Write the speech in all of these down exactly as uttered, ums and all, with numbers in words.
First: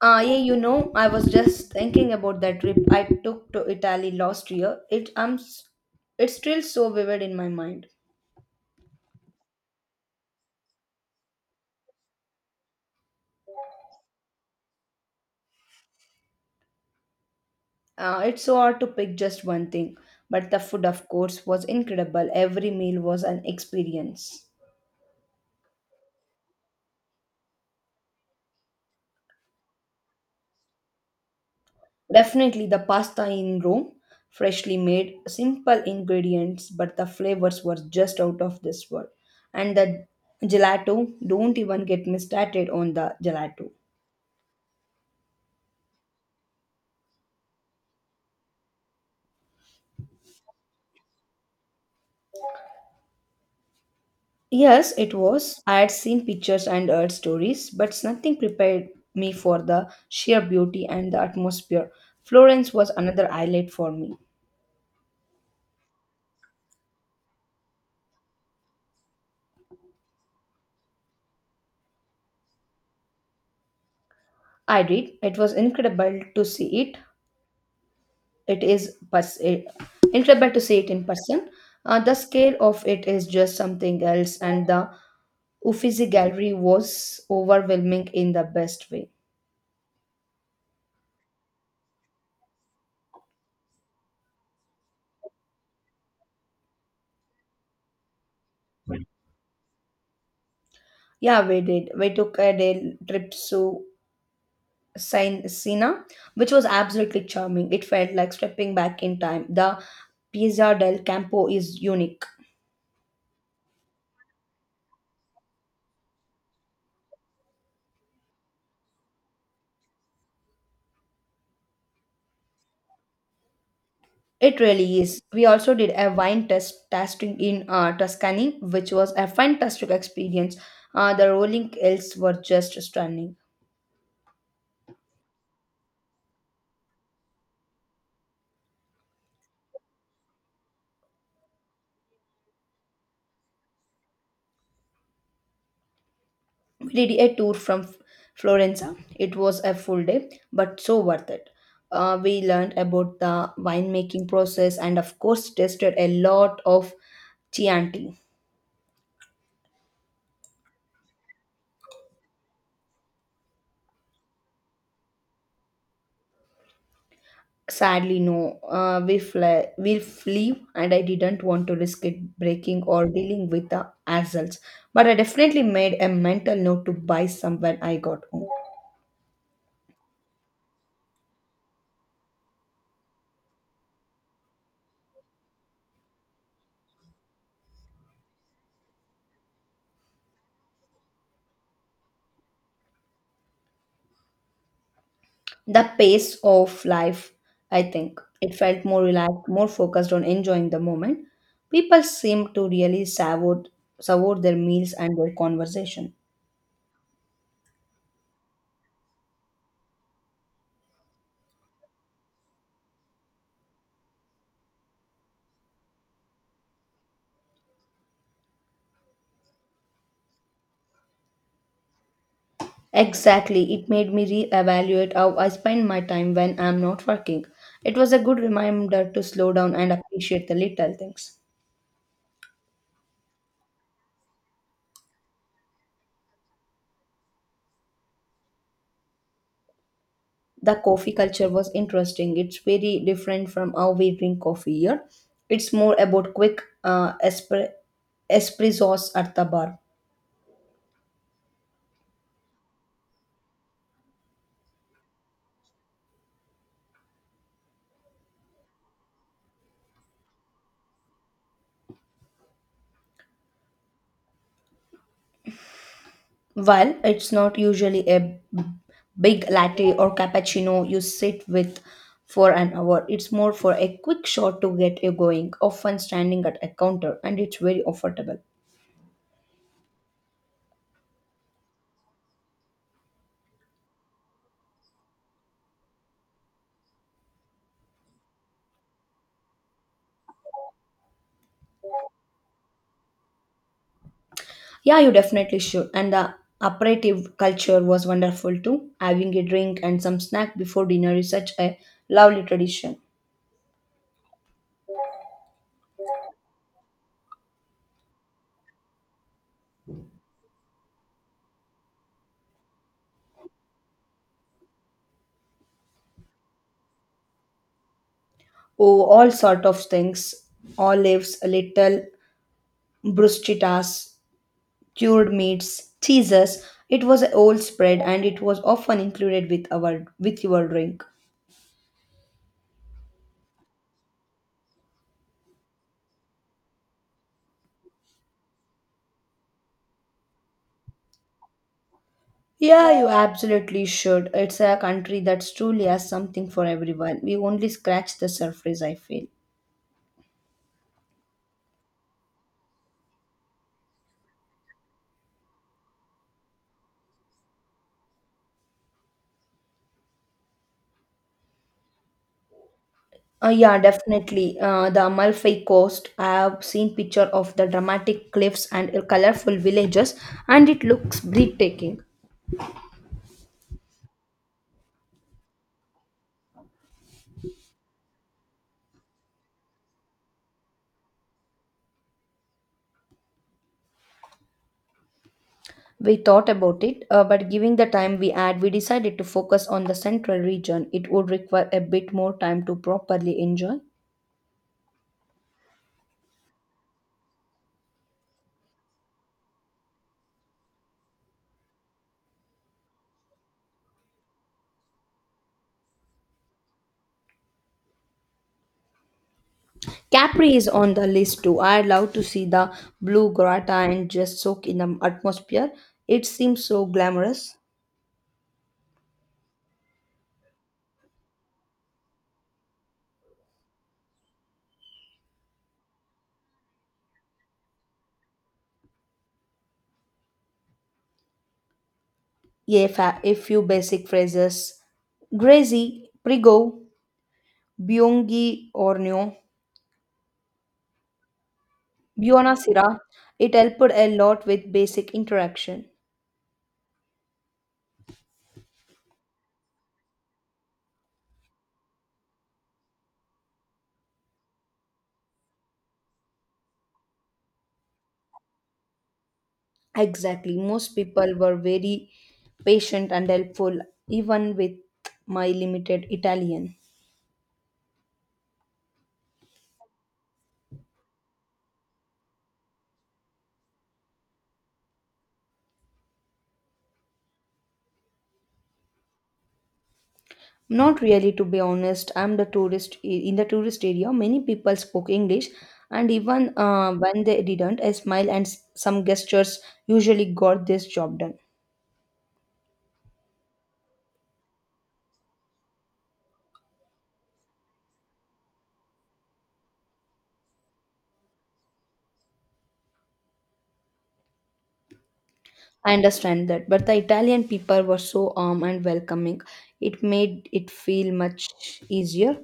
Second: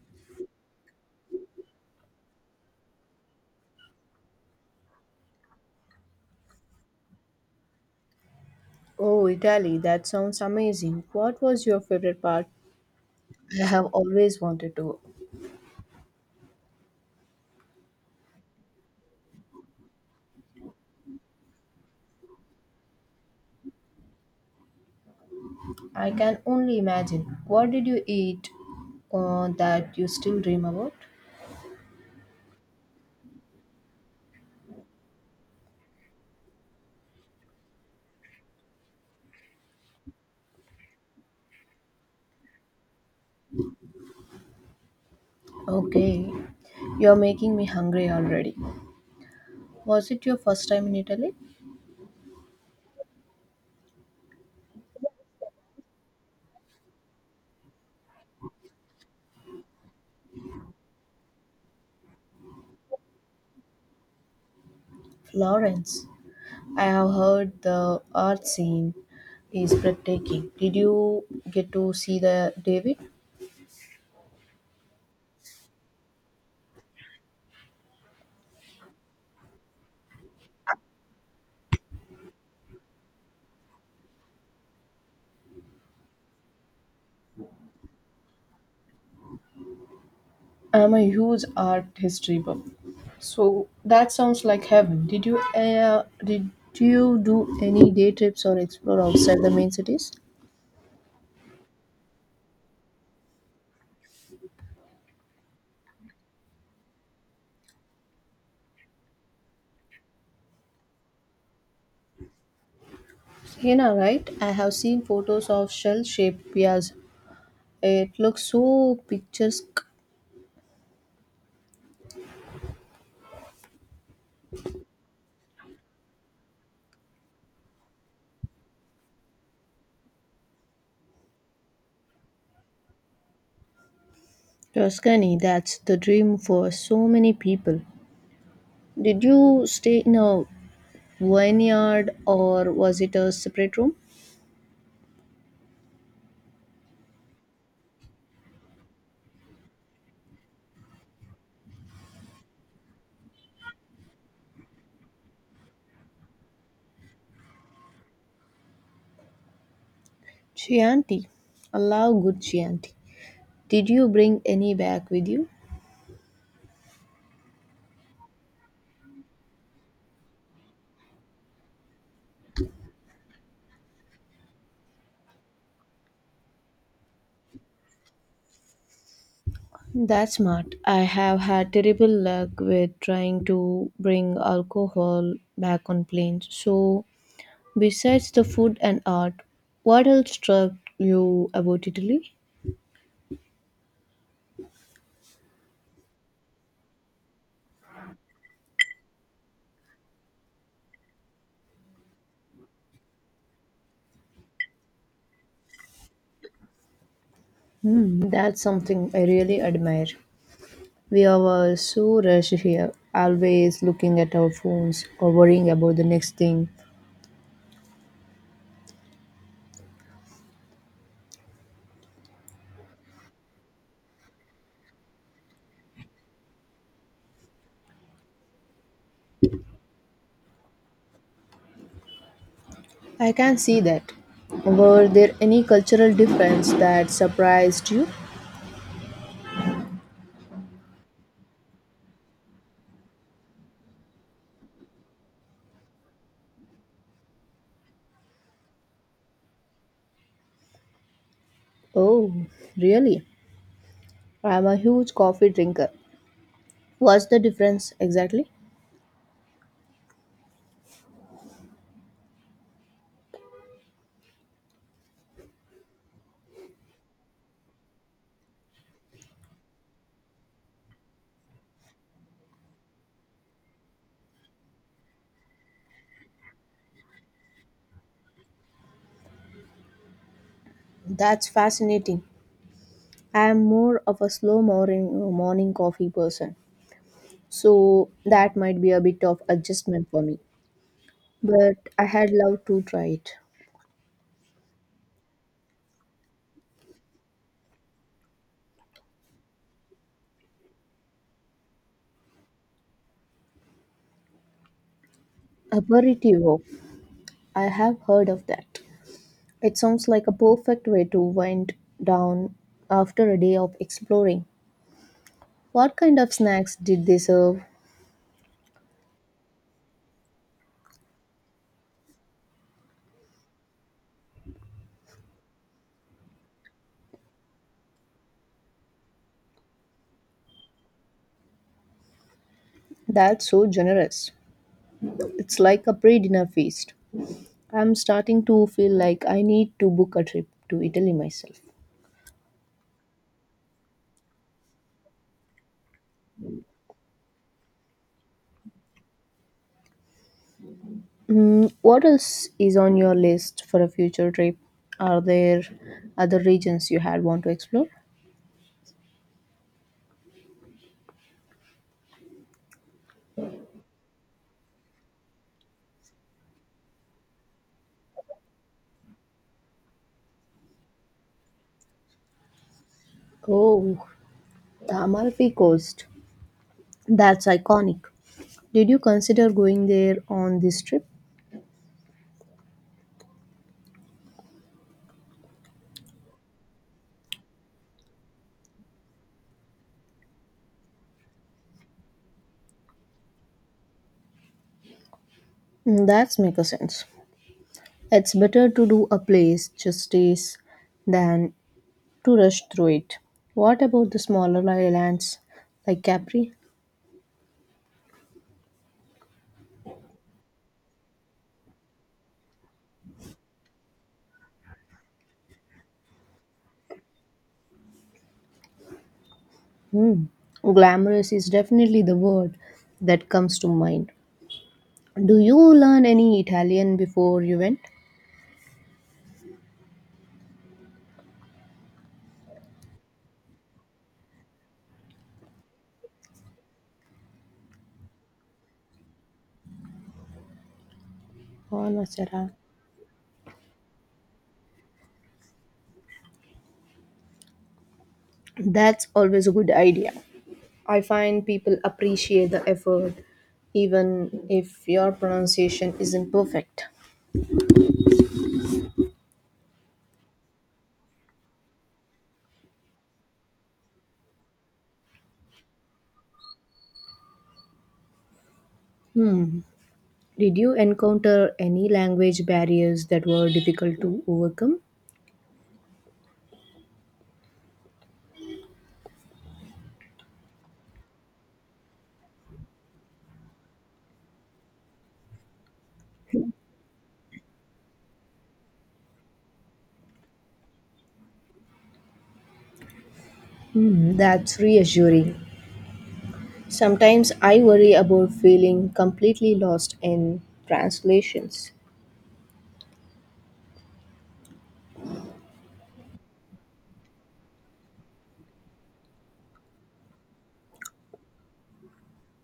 Ah, yeah, you know, I was just thinking about that trip I took to Italy last year. It um, s- it's still so vivid in my mind. Oh, Italy, that sounds amazing. What was your favorite part? I have always wanted to. Uh, it's so hard to pick just one thing, but the food, of course, was incredible. Every meal was an experience. I can only imagine. What did you eat uh, that you still dream about? Definitely the pasta in Rome, freshly made, simple ingredients, but the flavors were just out of this world. And the gelato, don't even get me started on the gelato. Okay, you're making me hungry already. Was it your first time in Italy? Yes, it was. I had seen pictures and heard stories, but nothing prepared me for the sheer beauty and the atmosphere. Florence was another highlight for me. Florence. I have heard the art scene is breathtaking. Did you get to see the David? I did. It was incredible to see it. It is pers- eh, Incredible to see it in person. Uh, the scale of it is just something else, and the Uffizi Gallery was overwhelming in the best way. I'm a huge art history buff, so that sounds like heaven. Did you uh, did you do any day trips or explore outside the main cities? Yeah, we did. We took a day trip to Sin- Sina, which was absolutely charming. It felt like stepping back in time. The Piazza del Campo is unique. Hena, right? I have seen photos of shell-shaped pias. It looks so picturesque. It really is. We also did a wine test tasting in uh, Tuscany, which was a fantastic experience. Uh, the rolling hills were just stunning. Tuscany, that's the dream for so many people. Did you stay in a vineyard or was it a separate room? We did a tour from F- Florenza. It was a full day, but so worth it. Uh, we learned about the winemaking process and, of course, tasted a lot of Chianti. Chianti. I love good Chianti. Did you bring any back with you? Sadly, no. Uh, we fly, we leave, and I didn't want to risk it breaking or dealing with the hassles. But I definitely made a mental note to buy some when I got home. That's smart. I have had terrible luck with trying to bring alcohol back on planes. So, besides the food and art, what else struck you about Italy? The pace of life, I think, it felt more relaxed, more focused on enjoying the moment. People seemed to really savour, savour their meals and their conversation. That's something I really admire. We are all so rushed here, always looking at our phones or worrying about the next thing. Exactly, it made me re-evaluate how I spend my time when I'm not working. It was a good reminder to slow down and appreciate the little things. I can see that. Were there any cultural difference that surprised you? The coffee culture was interesting. It's very different from how we drink coffee here. It's more about quick uh, espre- espressos at the bar. Oh, really? I'm a huge coffee drinker. What's the difference exactly? While it's not usually a big latte or cappuccino you sit with for an hour, it's more for a quick shot to get you going, often standing at a counter, and it's very affordable. That's fascinating. I am more of a slow morning morning coffee person, so that might be a bit of adjustment for me. But I had loved to try it. Yeah, you definitely should. And the aperitif culture was wonderful too. Having a drink and some snack before dinner is such a lovely tradition. Aperitivo. I have heard of that. It sounds like a perfect way to wind down after a day of exploring. What kind of snacks did they serve? Oh, all sort of things, olives, little bruschettas, cured meats, cheeses. It was an old spread and it was often included with our with your drink. That's so generous. It's like a pre-dinner feast. I'm starting to feel like I need to book a trip to Italy myself. Yeah, you absolutely should. It's a country that truly has something for everyone. We only scratch the surface, I feel. Mm, what else is on your list for a future trip? Are there other regions you had want to explore? Uh, yeah, definitely. Uh, the Amalfi Coast. I have seen picture of the dramatic cliffs and colorful villages, and it looks breathtaking. Oh, the Amalfi Coast. That's iconic. Did you consider going there on this trip? We thought about it, uh, but given the time we had, we decided to focus on the central region. It would require a bit more time to properly enjoy. Mm, that's make a sense. It's better to do a place justice than to rush through it. What about the smaller islands like Capri? Capri is on the list too. I'd love to see the Blue Grotto and just soak in the atmosphere. It seems so glamorous. Hmm. Glamorous is definitely the word that comes to mind. Do you learn any Italian before you went? Yeah, fa- a few basic phrases. Grazy, Prigo, Byungi Ornio, Oh, no, Sarah. Biona Sira. It helped a lot with basic interaction. That's always a good idea. I find people appreciate the effort even if your pronunciation isn't perfect. Exactly. Most people were very patient and helpful, even with my limited Italian. Did you encounter any language barriers that were difficult to overcome? Not really, to be honest. I'm the tourist in the tourist area. Many people spoke English, and even uh, when they didn't, a smile and s- some gestures usually got this job done. Hmm, that's reassuring. Sometimes I worry about feeling completely lost in translations. I understand that, but the Italian people were so warm and welcoming. It made it feel much easier.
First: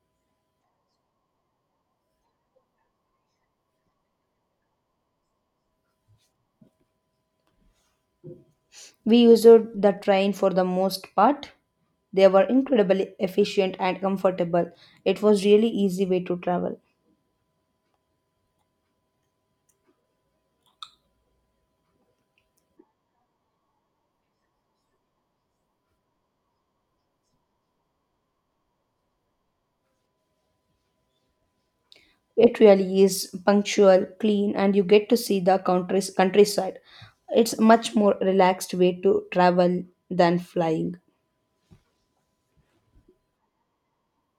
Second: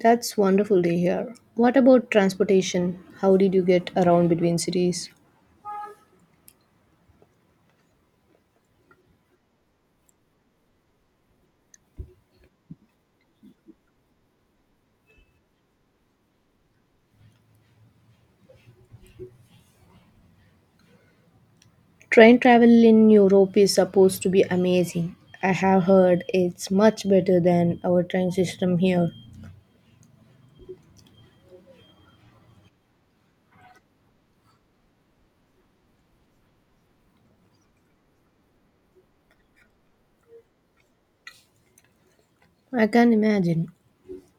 That's wonderful to hear. What about transportation? How did you get around between cities? We used the train for the most part. They were incredibly efficient and comfortable. It was really easy way to travel. Train travel in Europe is supposed to be amazing. I have heard it's much better than our train system here. It really is punctual, clean, and you get to see the countries, countryside. It's a much more relaxed way to travel than flying. I can imagine.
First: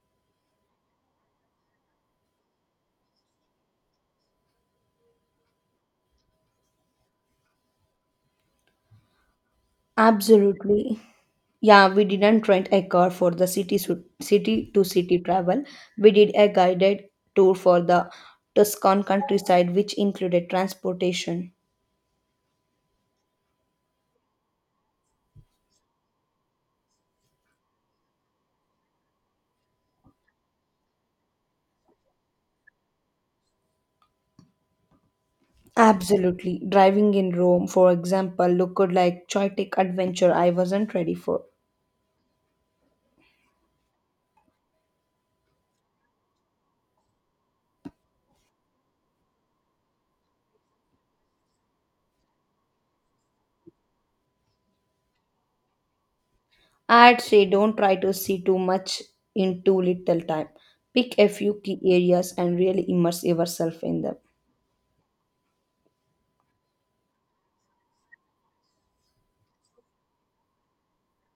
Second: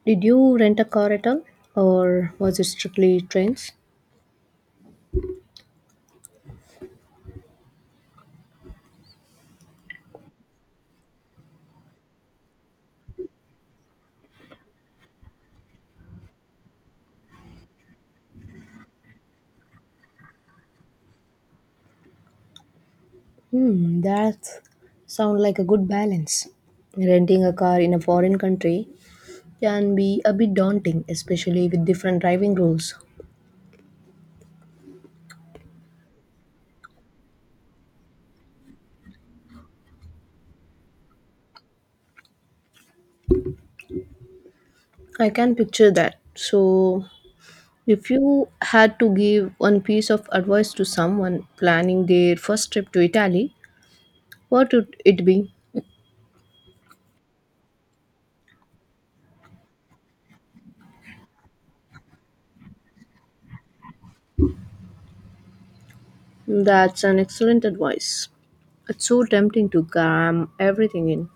Did you rent a car at all? Or was it strictly trains? Absolutely. Yeah, we didn't rent a car for the city su- city to city travel. We did a guided tour for the Tuscan countryside, which included transportation. Hmm, that sounds like a good balance. Renting a car in a foreign country can be a bit daunting, especially with different driving rules. Absolutely. Driving in Rome, for example, looked like chaotic adventure I wasn't ready for. I can picture that. So, if you had to give one piece of advice to someone planning their first trip to Italy, what would it be? I'd say don't try to see too much in too little time. Pick a few key areas and really immerse yourself in them. That's an excellent advice. It's so tempting to cram everything in.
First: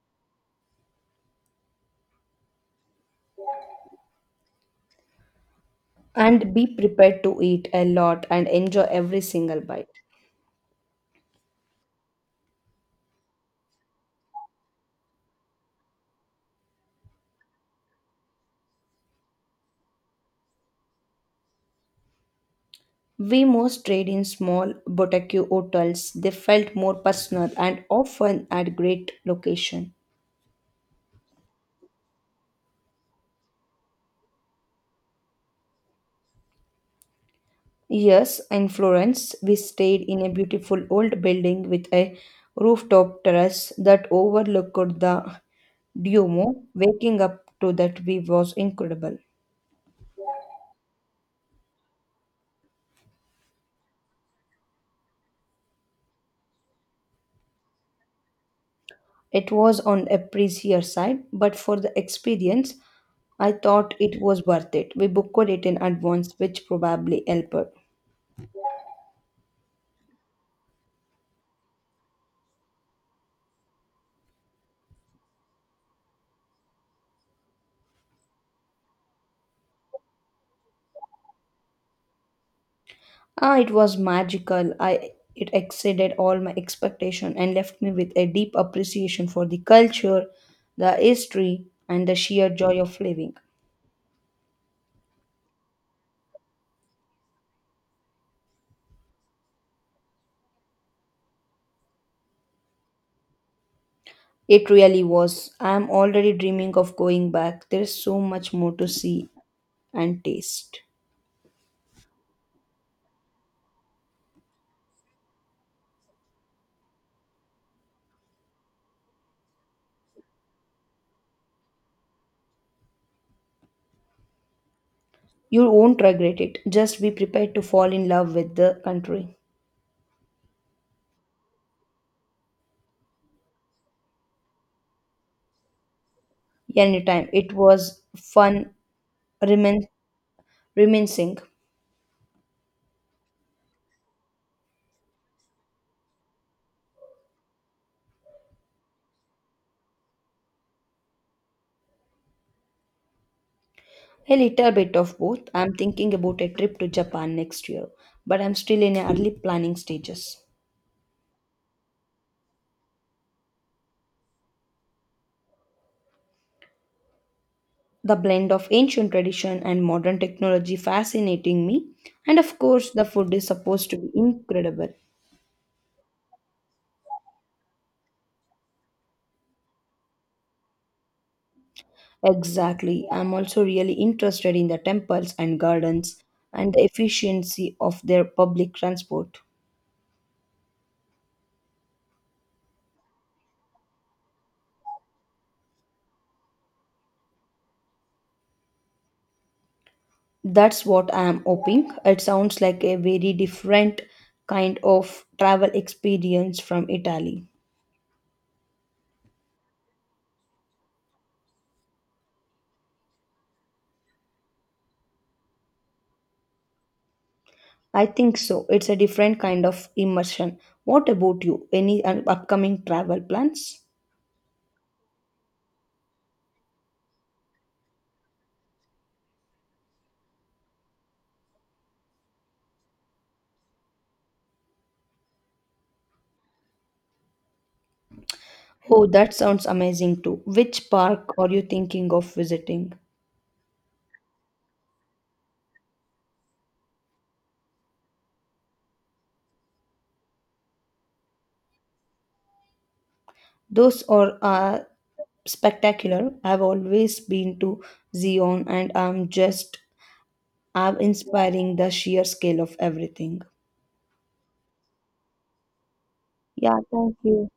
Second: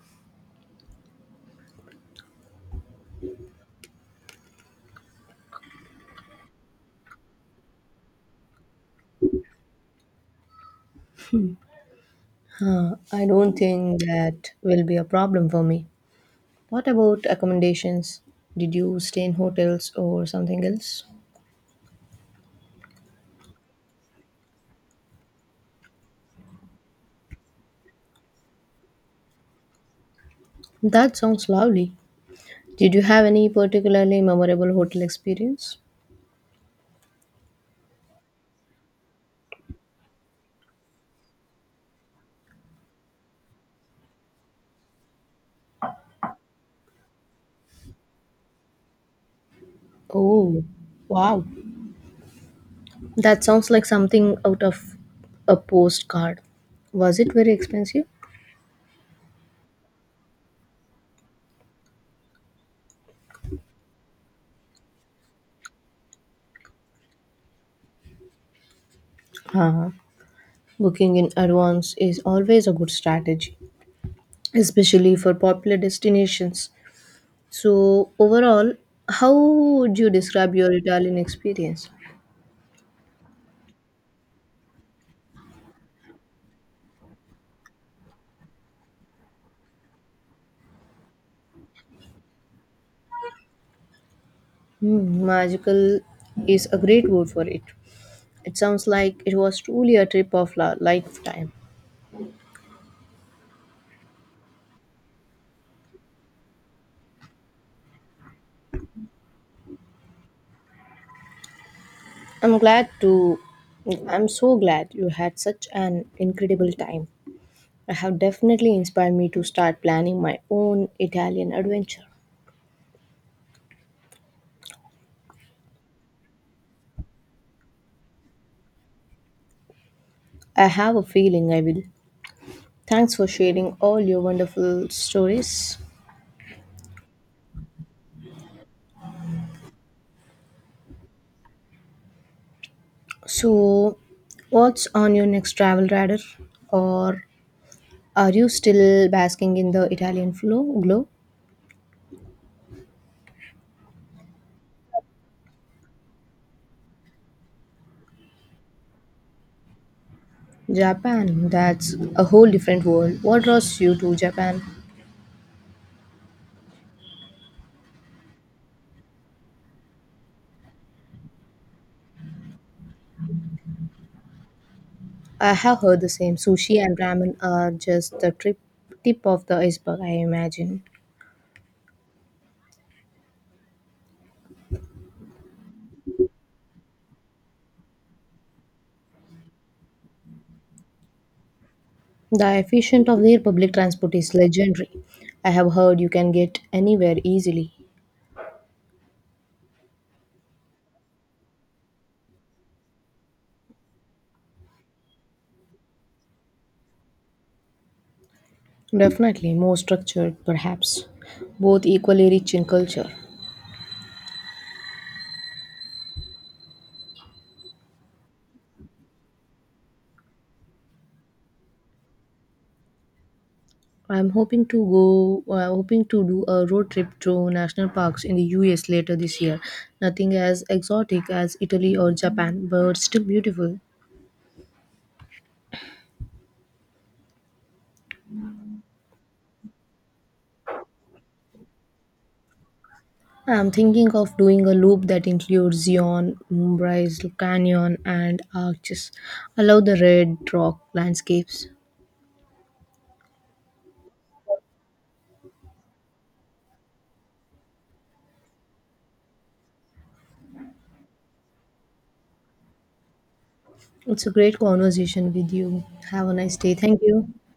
And be prepared to eat a lot and enjoy every single bite. Huh, I don't think that will be a problem for me. What about accommodations? Did you stay in hotels or something else? We most stayed in small boutique hotels. They felt more personal and often at great location. That sounds lovely. Did you have any particularly memorable hotel experience? Yes, in Florence, we stayed in a beautiful old building with a rooftop terrace that overlooked the Duomo. Waking up to that view was incredible. Oh, wow. That sounds like something out of a postcard. Was it very expensive? It was on a pricier side, but for the experience, I thought it was worth it. We booked it in advance, which probably helped. Uh, Booking in advance is always a good strategy, especially for popular destinations. So, overall, how would you describe your Italian experience? Ah, it was magical. I it exceeded all my expectation and left me with a deep appreciation for the culture, the history, and the sheer joy of living. Hmm, magical is a great word for it. It sounds like it was truly a trip of a lifetime. It really was. I am already dreaming of going back. There is so much more to see and taste. I'm glad to. I'm so glad you had such an incredible time. I have definitely inspired me to start planning my own Italian adventure. You won't regret it. Just be prepared to fall in love with the country. I have a feeling I will. Thanks for sharing all your wonderful stories. Anytime. It was fun remin- reminiscing. So, what's on your next travel radar? Or are you still basking in the Italian flow, glow? A little bit of both. I'm thinking about a trip to Japan next year, but I'm still in early planning stages. Japan, that's a whole different world. What draws you to Japan? The blend of ancient tradition and modern technology fascinating me, and of course, the food is supposed to be incredible. I have heard the same. Sushi and ramen are just the trip, tip of the iceberg, I imagine. Exactly. I'm also really interested in the temples and gardens and the efficiency of their public transport. The efficient of their public transport is legendary. I have heard you can get anywhere easily. That's what I am hoping. It sounds like a very different kind of travel experience from Italy. Definitely more structured, perhaps. Both equally rich in culture. I think so. It's a different kind of immersion. What about you? Any uh, upcoming travel plans? I'm hoping to go. Uh, hoping to do a road trip through national parks in the U S later this year. Nothing as exotic as Italy or Japan, but still beautiful. Oh, that sounds amazing too. Which park are you thinking of visiting? I'm thinking of doing a loop that includes Zion, Mumbai's Canyon, and Arches. I love the red rock landscapes. Those are uh, spectacular. I've always been to Zion and I'm just I'm inspiring the sheer scale of everything. It's a great conversation with you. Have a nice day. Yeah, Thank thank you. you.